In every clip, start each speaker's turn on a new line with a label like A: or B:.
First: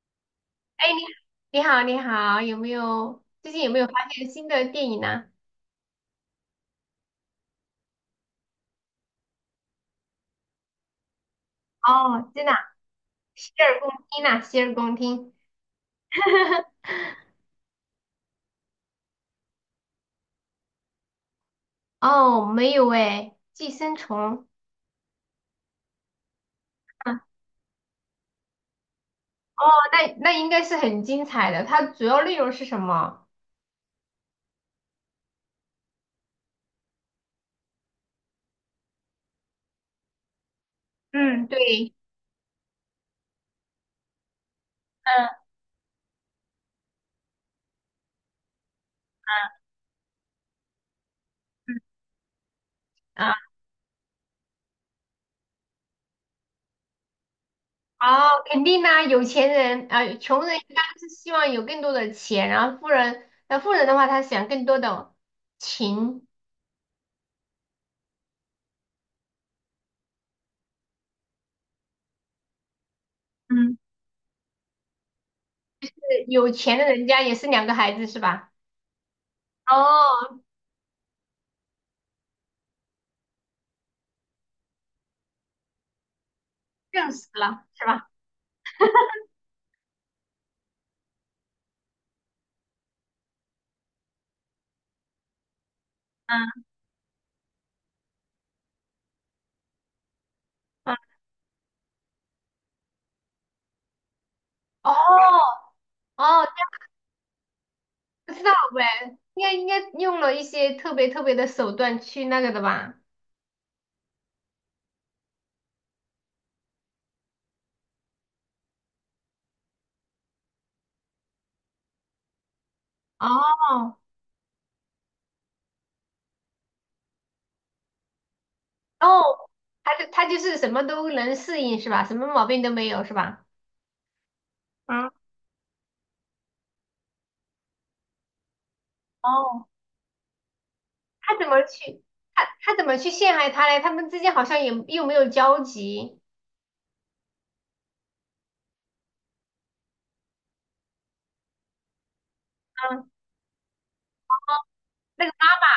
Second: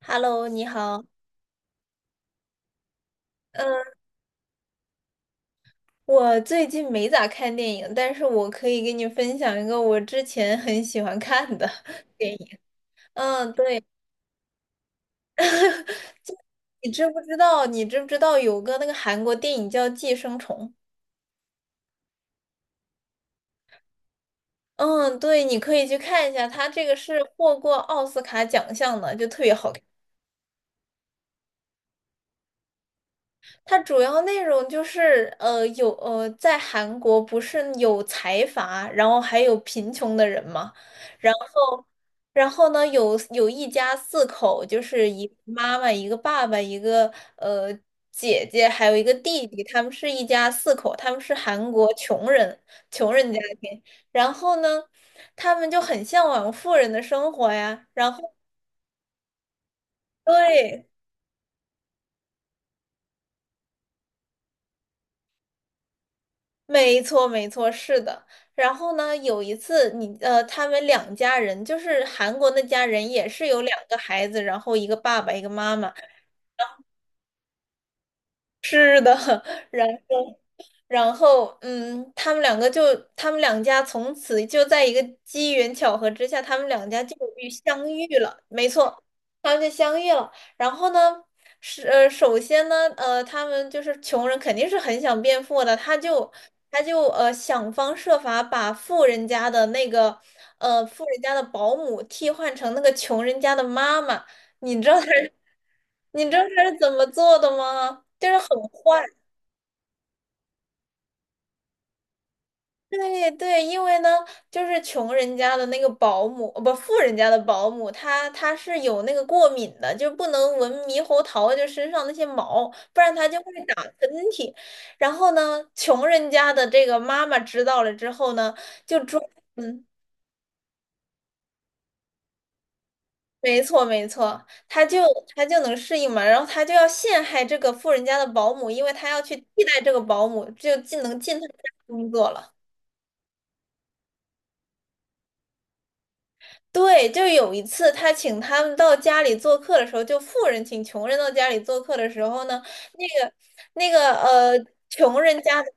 A: Hello，你
B: 哎，
A: 好。
B: 你好，你好，有没
A: 嗯，
B: 有发现新的电影呢？
A: 我最近没咋看电影，但是我可以给你分享一个我之前很喜欢看的
B: 哦，
A: 电
B: 真的
A: 影。
B: 啊。
A: 嗯，
B: 洗耳
A: 对，
B: 恭听呐、洗耳恭听。
A: 你知不知道？你知不知道有个那个韩国电影叫《寄生虫》？
B: 哦，没有哎，《寄生虫》
A: 嗯，对，你可以去看一下，它这个是
B: 啊。
A: 获过奥斯卡奖项的，就特别
B: 哦，
A: 好看。
B: 那那应该是很精彩的。它主要内容是什么？
A: 它主要内容就是，在韩国不是有财阀，然后还有贫穷的人嘛，然
B: 嗯，
A: 后，
B: 对。
A: 然后呢，有一家四口，就是一个
B: 嗯
A: 妈妈、一个爸爸、一个呃姐姐，还有一个弟弟，他们是一家四口，他们是韩
B: 嗯。
A: 国穷人，穷人
B: 啊，
A: 家庭，然后呢，他们就很向往富人的生活呀。然后，
B: 哦，肯定呐、有钱人啊、穷人一般
A: 对，
B: 都是希望有更多的钱，然后富人，那富人的话，他想更多的情。
A: 没错，没错，是的。然后呢，有一次他们两家人，就是韩国那家人，也是有两
B: 嗯，
A: 个孩子，然后一个爸爸，一个妈妈。
B: 有钱的人家也是两个孩子是吧？
A: 是的，然。
B: 哦，
A: 然后，他们两家从此就在一个机缘巧合之下，他们两家
B: 更
A: 就
B: 死了是
A: 相遇
B: 吧？
A: 了。没错，他们就相遇了。然后呢，是首先呢，他们就是穷人，肯定是很想变富的，他就
B: 嗯
A: 他就呃想方设法把
B: 嗯。
A: 富人家的保姆替换成那个穷人家的妈妈。你知道他是，
B: 哦
A: 你知道
B: 哦，
A: 他是怎么做的吗？就
B: 不
A: 是
B: 知
A: 很
B: 道喂，
A: 坏。
B: 应该应该用了一些特别特别的手段去那个的吧？
A: 对对，因为呢，就是穷人家的那个保姆，不，富人家的保姆，她是有那个过敏的，就不能闻猕猴桃，就身上那些毛，不然她
B: 哦
A: 就会打喷嚏。然后呢，穷人家的这个妈妈知道了之后呢，就装，
B: 哦，
A: 嗯，
B: 他就是什么都能适应是吧？什么毛病都没有是吧？
A: 没错，没错，她就
B: 嗯，
A: 她就能适应嘛，然后她就要陷害这个富人家的保姆，因为她要去替
B: 哦，
A: 代这个保姆，就进能
B: 他
A: 进她
B: 怎
A: 家
B: 么去
A: 工作
B: 他
A: 了。
B: 他怎么去陷害他嘞？他们之间好像也又没有交集。
A: 对，就有一次他请他们到家里做客的时候，就富人请穷人到家里做客的时候呢，那
B: 嗯，
A: 个那个，穷
B: 那个
A: 人
B: 妈
A: 家
B: 妈
A: 的，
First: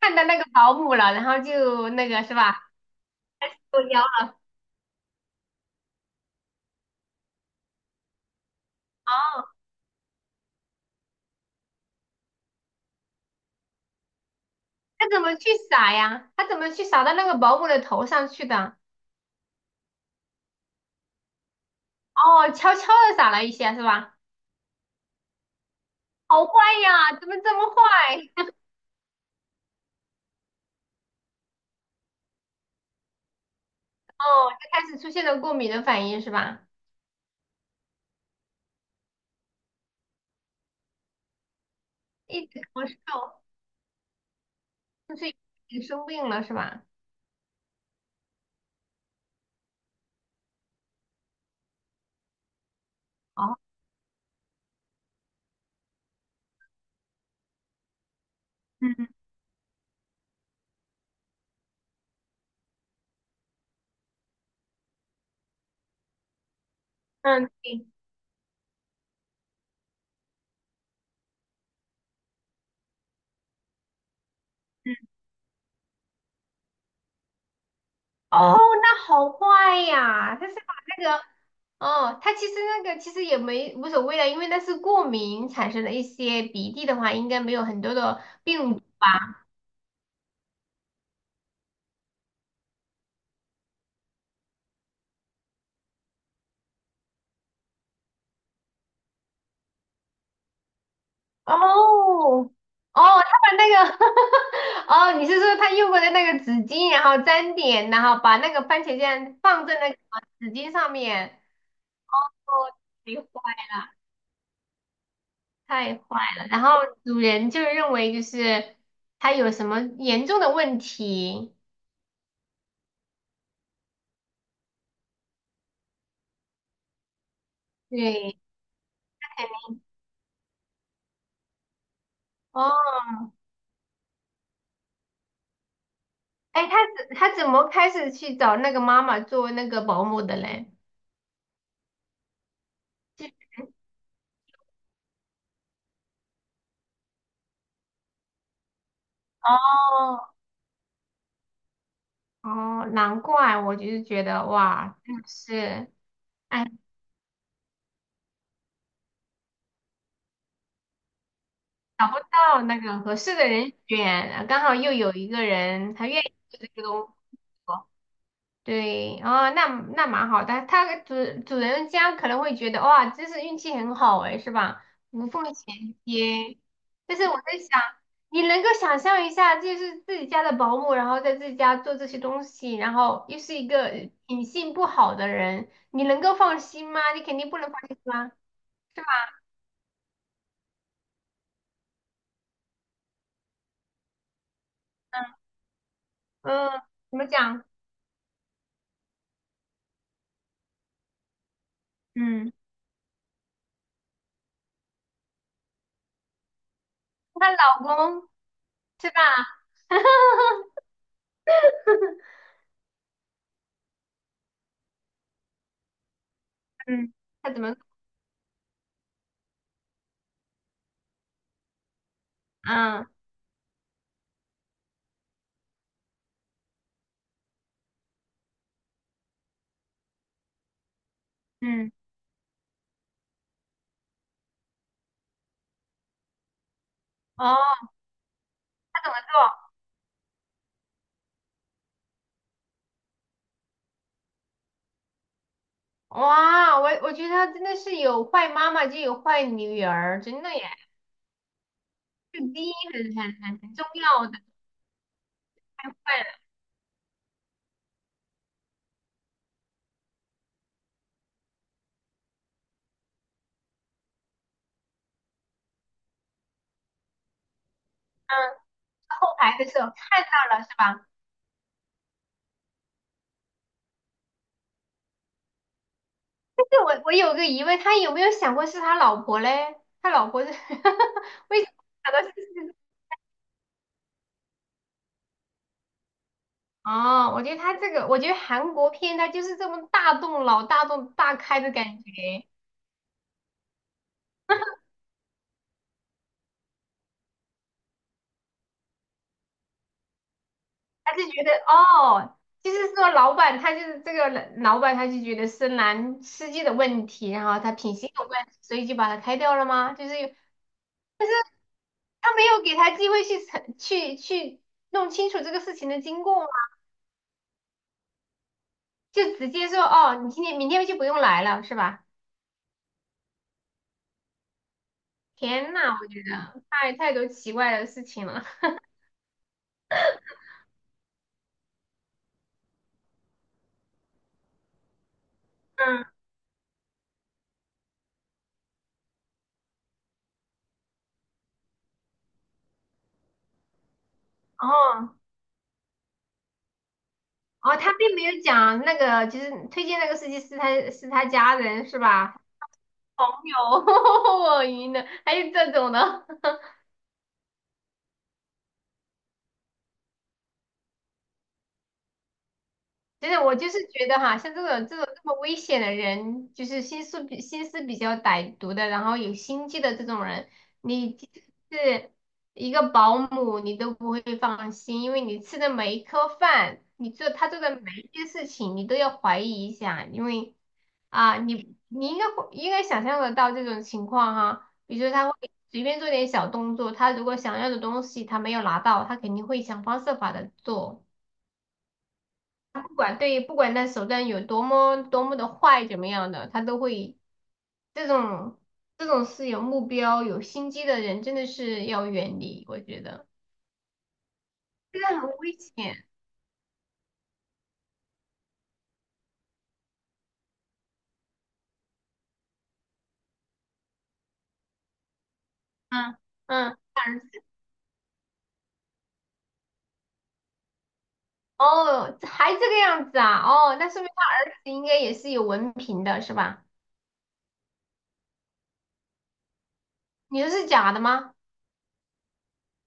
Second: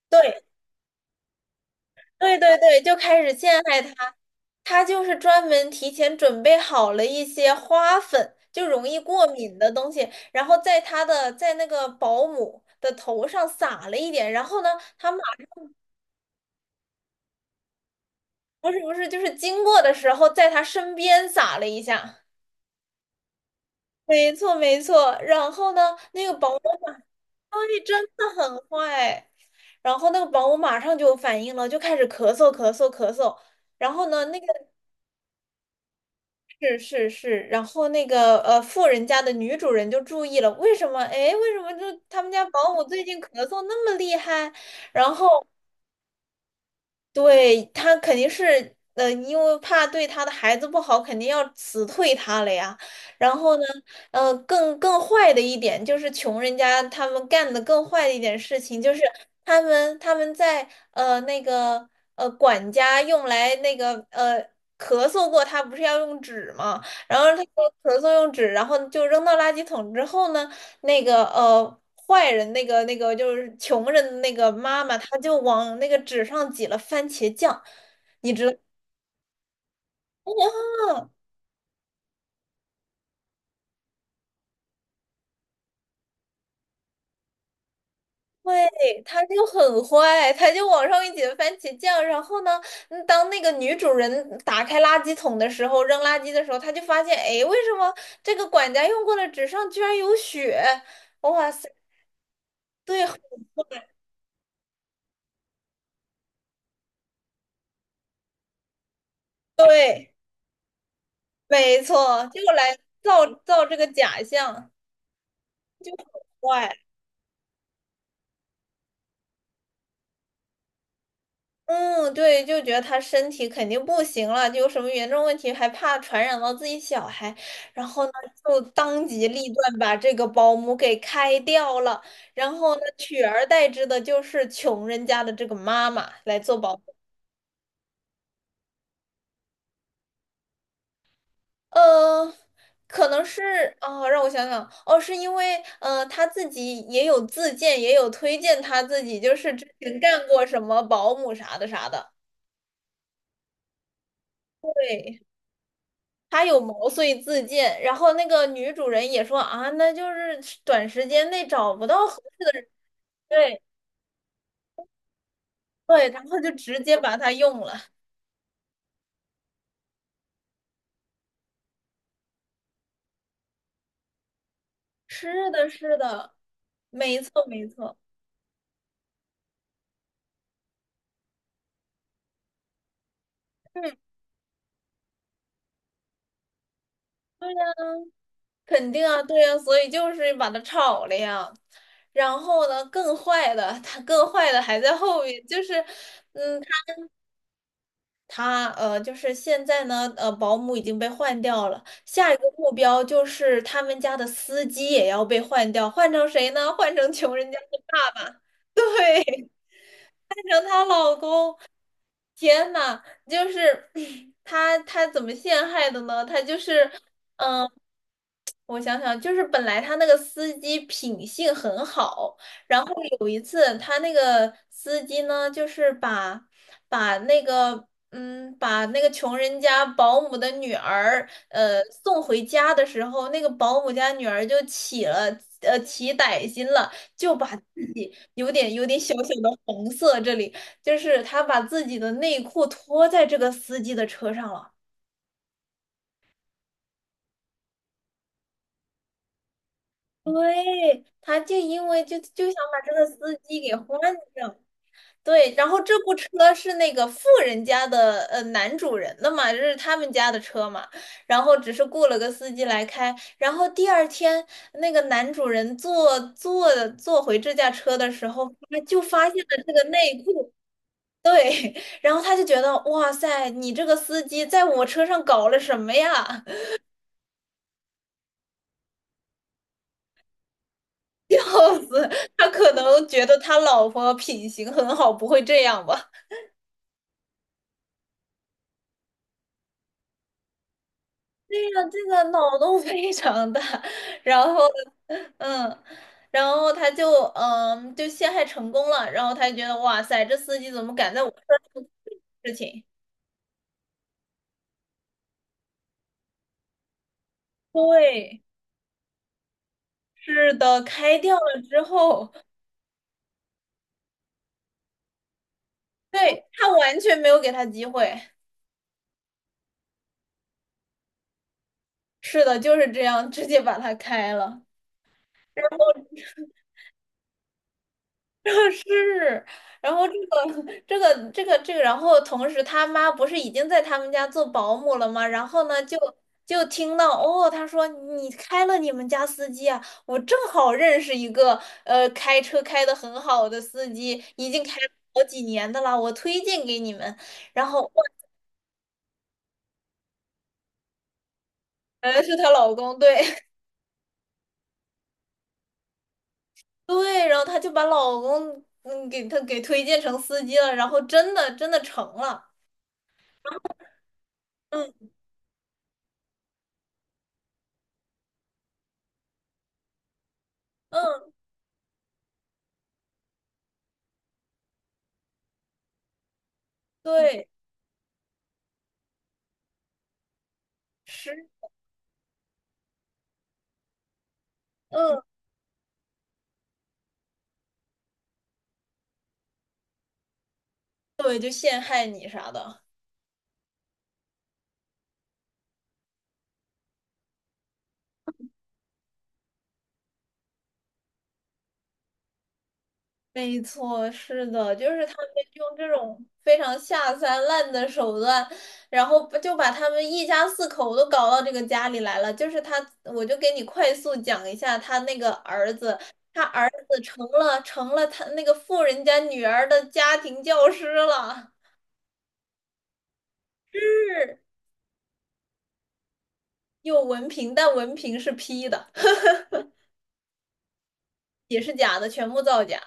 B: 看到那
A: 对
B: 个保姆了，然后就那个是
A: 对对，
B: 吧？
A: 对，就开始陷
B: 作
A: 害
B: 妖
A: 他。
B: 了。
A: 他就是专门提前准备好了一些花粉，就容易过
B: 哦，
A: 敏的东西，然后在他的在那个保姆的头上撒了一点，然后呢，
B: 他
A: 他马
B: 怎么去撒呀？他怎么去撒到那个保姆的头上去
A: 不
B: 的？
A: 是不是就是经过的时候在他身边撒了一下。
B: 哦，悄悄的撒了一下是吧？
A: 没错，没错。然后呢，那个
B: 好坏
A: 保
B: 呀，怎么这么
A: 对，真的
B: 坏？
A: 很坏。然后那个保姆马上就有反应了，就开始咳嗽咳嗽咳嗽。然后呢，
B: 哦，就开始出现了过敏的反应是吧？
A: 是是是，然后那个富人家的女主人就注意了，为什么？哎，为什么就他们家
B: 一直
A: 保姆
B: 咳
A: 最近咳
B: 嗽，
A: 嗽那么厉害？然
B: 就是已
A: 后，
B: 经生病了是吧？
A: 对，他肯定是，因为怕对他的孩子不好，肯定要辞退他了呀。然后
B: 哦，
A: 呢，更坏的一点就是穷人家他们干的更坏的一点事情，就是
B: 嗯
A: 他们在那个管家用来那个咳嗽过，他不是要用纸嘛，然后他
B: 嗯，
A: 说
B: 对。
A: 咳嗽用纸，然后就扔到垃圾桶之后呢。那个呃坏人那个就是穷人的那个妈
B: 嗯，
A: 妈，她就往那个纸上挤了番茄酱，你
B: 哦，
A: 知
B: 那好坏呀！他是把
A: 道
B: 那
A: 吗？
B: 个，哦，他其实那个其实也没无所谓的，因为那是过敏产生的一些鼻涕的话，应该没有很多的病毒
A: 对，她
B: 吧？
A: 就很坏，她就往上面挤了番茄酱。然后呢，当那个女主人打开垃圾桶的时候，扔垃圾的时候，她就发现，哎，为什么这个管家用过的纸上居然有血？哇
B: 哦
A: 塞，
B: 哦，
A: 对
B: 他把那个 哦，你是说他用过的那个纸巾，然后沾点，然后把那个番茄酱放在那个
A: 对，
B: 纸巾上面？
A: 没错，就
B: 哦，
A: 来
B: 太
A: 造
B: 坏
A: 造这个
B: 了，
A: 假象，
B: 太坏了！然后
A: 坏。
B: 主人就认为就是他有什么严重的问题，
A: 嗯，对，就觉得他身体肯定不行了，就有什么严重问题，还怕传染到自己小孩，然后呢，
B: 对，
A: 就当机立断把这个保姆给开掉了，然
B: 哦，
A: 后呢，取而代之的就是穷人家的这个妈妈来做
B: 哎，
A: 保
B: 他
A: 姆。
B: 怎他怎么开始去找那个妈妈做那个保姆的嘞？
A: 呃，可能
B: 就是
A: 是哦，让我想想，哦，是因为他自己也有自荐，也有推荐他自己，就是之前干
B: 哦
A: 过什么保姆啥的啥的，
B: 哦，难怪我就是觉得哇，真
A: 对。
B: 的是。
A: 他有
B: 哎，
A: 毛遂自荐，然后那个女主人也说啊，那就是短时间内找不到
B: 找不到那个合适的
A: 对
B: 人选，刚好又有一个人他
A: 对，
B: 愿
A: 然
B: 意
A: 后就
B: 做这
A: 直
B: 个
A: 接
B: 东
A: 把它用了。
B: 作，对，哦，那那蛮好的。他主人家可能会觉得哇，真是运气很好哎，是吧？无缝
A: 是的，
B: 衔
A: 是的，
B: 接。但
A: 没
B: 是
A: 错，
B: 我在
A: 没
B: 想，
A: 错，
B: 你能够想象一下，就是自己家的保姆，然后在自己家做这些东西，然后又是一
A: 嗯，
B: 个品性不好的人，你能够放心吗？你肯定不能放心吧，
A: 肯
B: 是
A: 定
B: 吧？
A: 啊，对啊，所以就是把它炒了呀。然后呢，更坏的，它更坏的还在后面，就是，嗯，
B: 嗯，怎么讲？
A: 他就是现在呢，保姆已经被换掉了，下一个
B: 嗯，
A: 目标就是他们家的司机也要被换掉，换成谁呢？换成穷人
B: 她
A: 家的
B: 老
A: 爸
B: 公。
A: 爸，
B: 是吧？
A: 对，换成她 老公。天呐，就是 他怎么陷害的呢？他就是。
B: 嗯，他怎
A: 嗯。
B: 么？
A: 我想想，就是本来他那个司机品性很好，然后
B: 嗯，
A: 有一次他那个司机呢，就是把把那个穷人家保姆的女儿
B: 嗯，
A: 送回家的时候，那个保姆家女儿就起歹心了，就把
B: 哦，
A: 自己有点小小
B: 对，
A: 的红色这里，就是他把自己的内裤脱在这个司机的车上了。
B: 哇，我觉得他真的是有坏妈妈就有坏女儿，
A: 对，
B: 真的耶，
A: 他就因为就
B: 这
A: 就
B: 个
A: 想
B: 基因
A: 把这个
B: 很很
A: 司
B: 很
A: 机给
B: 很重
A: 换
B: 要的，
A: 掉，对，然后
B: 太
A: 这部
B: 坏
A: 车
B: 了。
A: 是那个富人家的男主人的嘛，这是他们家的车嘛，然后只是雇了个司机来开，然后第二天那个男主人坐回这架车的时
B: 嗯，
A: 候，他就发
B: 后
A: 现
B: 排
A: 了
B: 的
A: 这
B: 时
A: 个
B: 候
A: 内
B: 看
A: 裤，
B: 到了是吧？
A: 对，然后他就觉得哇塞，你这个司机在我车上搞了什么呀？
B: 但是我有个疑问，他有没有想过是他老婆嘞？他老婆是 为什
A: 笑
B: 么
A: 死，
B: 想到
A: 他可
B: 是？
A: 能觉得他老婆品行很好，不会这样吧？
B: 哦，我觉得他这个，我觉得韩国片他就是这么大动脑、大动大开
A: 对
B: 的
A: 呀，
B: 感
A: 这个
B: 觉。
A: 脑洞非常大。然后，嗯，然后他就陷害成功了。然后他就觉得哇塞，这司机怎么
B: 他
A: 敢在
B: 就
A: 我车
B: 觉得
A: 上做
B: 哦，
A: 事
B: 就
A: 情？
B: 是说老板他就是这个老板就觉得是男司机的问题，然后他品行有
A: 对，
B: 问题，所以就把他开掉了吗？就是有，
A: 是的，开
B: 但是
A: 掉了之后，
B: 他没有给他机会去澄去去弄清楚这个事情的经过
A: 对，
B: 吗？
A: 他完全没有给他机会。
B: 就直接说哦，你今天明天就不用来了，是吧？
A: 是的，就是这样，直接把他开了。然
B: 天呐，
A: 后。
B: 我太多奇怪的事情 了。
A: 是，然后然后同时他妈不是已经在他们家做保姆了吗？然后呢，就
B: 嗯，
A: 就听到哦，他说你开了你们家司机啊，我正好认识一个开车开的很好的司机，已经开了
B: 哦
A: 好几年的啦，我推荐给你们。然
B: 哦，
A: 后
B: 他
A: 哇，
B: 并没有讲那个，就是推荐那个司机是他家人是
A: 原来是
B: 吧？
A: 她老公，对
B: 朋友，我晕了，还有这种的。
A: 对，然后她就把老公给她给推荐成司机了，然后真的成了，
B: 真的，我就是觉得哈，像这种
A: 嗯
B: 这种这么危险的人，就是心思比较歹毒的，然后有心机的这种人，你就
A: 嗯，
B: 是一个保姆，你都不会放心，因为你吃的每一颗饭，你做
A: 对，
B: 他做的每一件事情，你都要怀疑一下，因为啊，
A: 是。
B: 你应该会应该想象得到这种情况哈，比如说
A: 嗯。
B: 他会随便做点小动作，他如果想要的东西他没有拿到，他肯定会想方设法的做。
A: 对，就陷害你啥的。
B: 他不管对，不管那手段有多么多么的坏，怎么样的，他都会这种这种是有目标、有心机的人，真的是要远离。我觉得
A: 没错，是的，就
B: 这
A: 是
B: 个
A: 他们
B: 很危
A: 用这
B: 险。
A: 种非常下三滥的手段，然后不就把他们一家四口都搞到这个家里来了。就是他，我就给你快速讲一下他那个儿子，
B: 嗯
A: 他儿
B: 嗯，
A: 子
B: 他儿
A: 成
B: 子
A: 了成了他那个富人家女儿的家庭教师了，
B: 哦，还这个样子啊？哦，那说明他
A: 是，
B: 儿子应该也是有文凭的，是吧？
A: 有文凭，但文凭是批的，
B: 你说是假的吗？
A: 也是假的，全部造假。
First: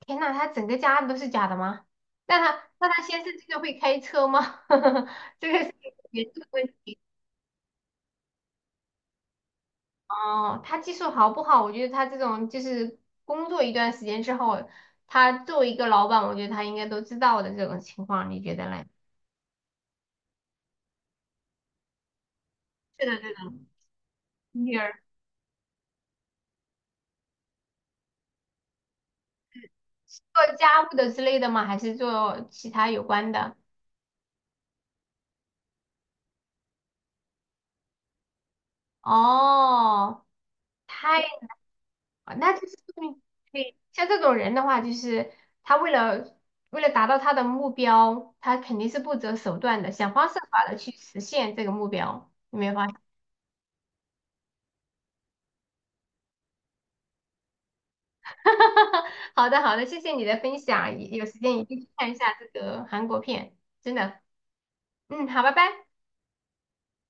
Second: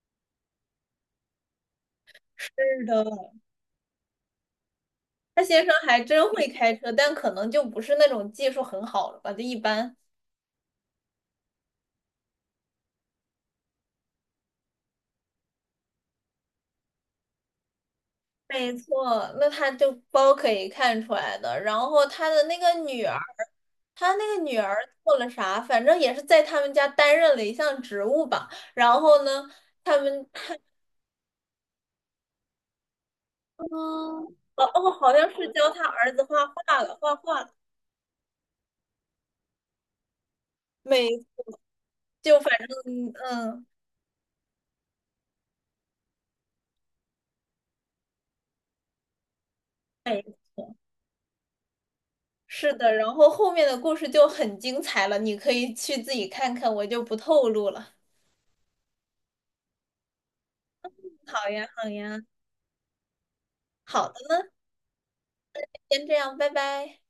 B: 天呐，他整个家都是假的吗？那
A: 是
B: 他那他先
A: 的。
B: 生这个会开车吗？
A: 他
B: 这
A: 先
B: 个
A: 生
B: 是
A: 还
B: 严
A: 真
B: 重
A: 会
B: 问
A: 开车，
B: 题。
A: 但可能就不是那种技术很好了吧，就一般。
B: 哦，他技术好不好？我觉得他这种就是工作一段时间之后，他作为一个老板，我觉得他应该都知道的这种情况，你觉得
A: 没
B: 嘞？
A: 错，那他就包可以看出来的。然后他的那个女
B: 是的，
A: 儿，
B: 是的。
A: 他那个女儿
B: 女儿
A: 做了啥？反正也是在他们家担任了一项职务吧。然后呢，他们
B: 做家务的之类的吗？还是做其他有关的？
A: 嗯，哦哦，好像是教他儿子画画了，画画了。
B: 哦，太，
A: 每就反
B: 那就是
A: 正
B: 说明
A: 嗯，
B: 对，像这种人的话，就是他为了达到他的目标，他肯定是不择手段的，想方设法的去实现这个目标，有没
A: 是
B: 有发
A: 的。
B: 现？
A: 然后后面的故事就很精彩了，你可以去自己看看，我就不透露了。
B: 好的，好的，谢谢你的分享，有时
A: 好
B: 间一
A: 呀，
B: 定
A: 好
B: 去看一
A: 呀。
B: 下这个韩国片，真
A: 好
B: 的。
A: 的，
B: 嗯，好，拜拜。
A: 先这样，拜拜。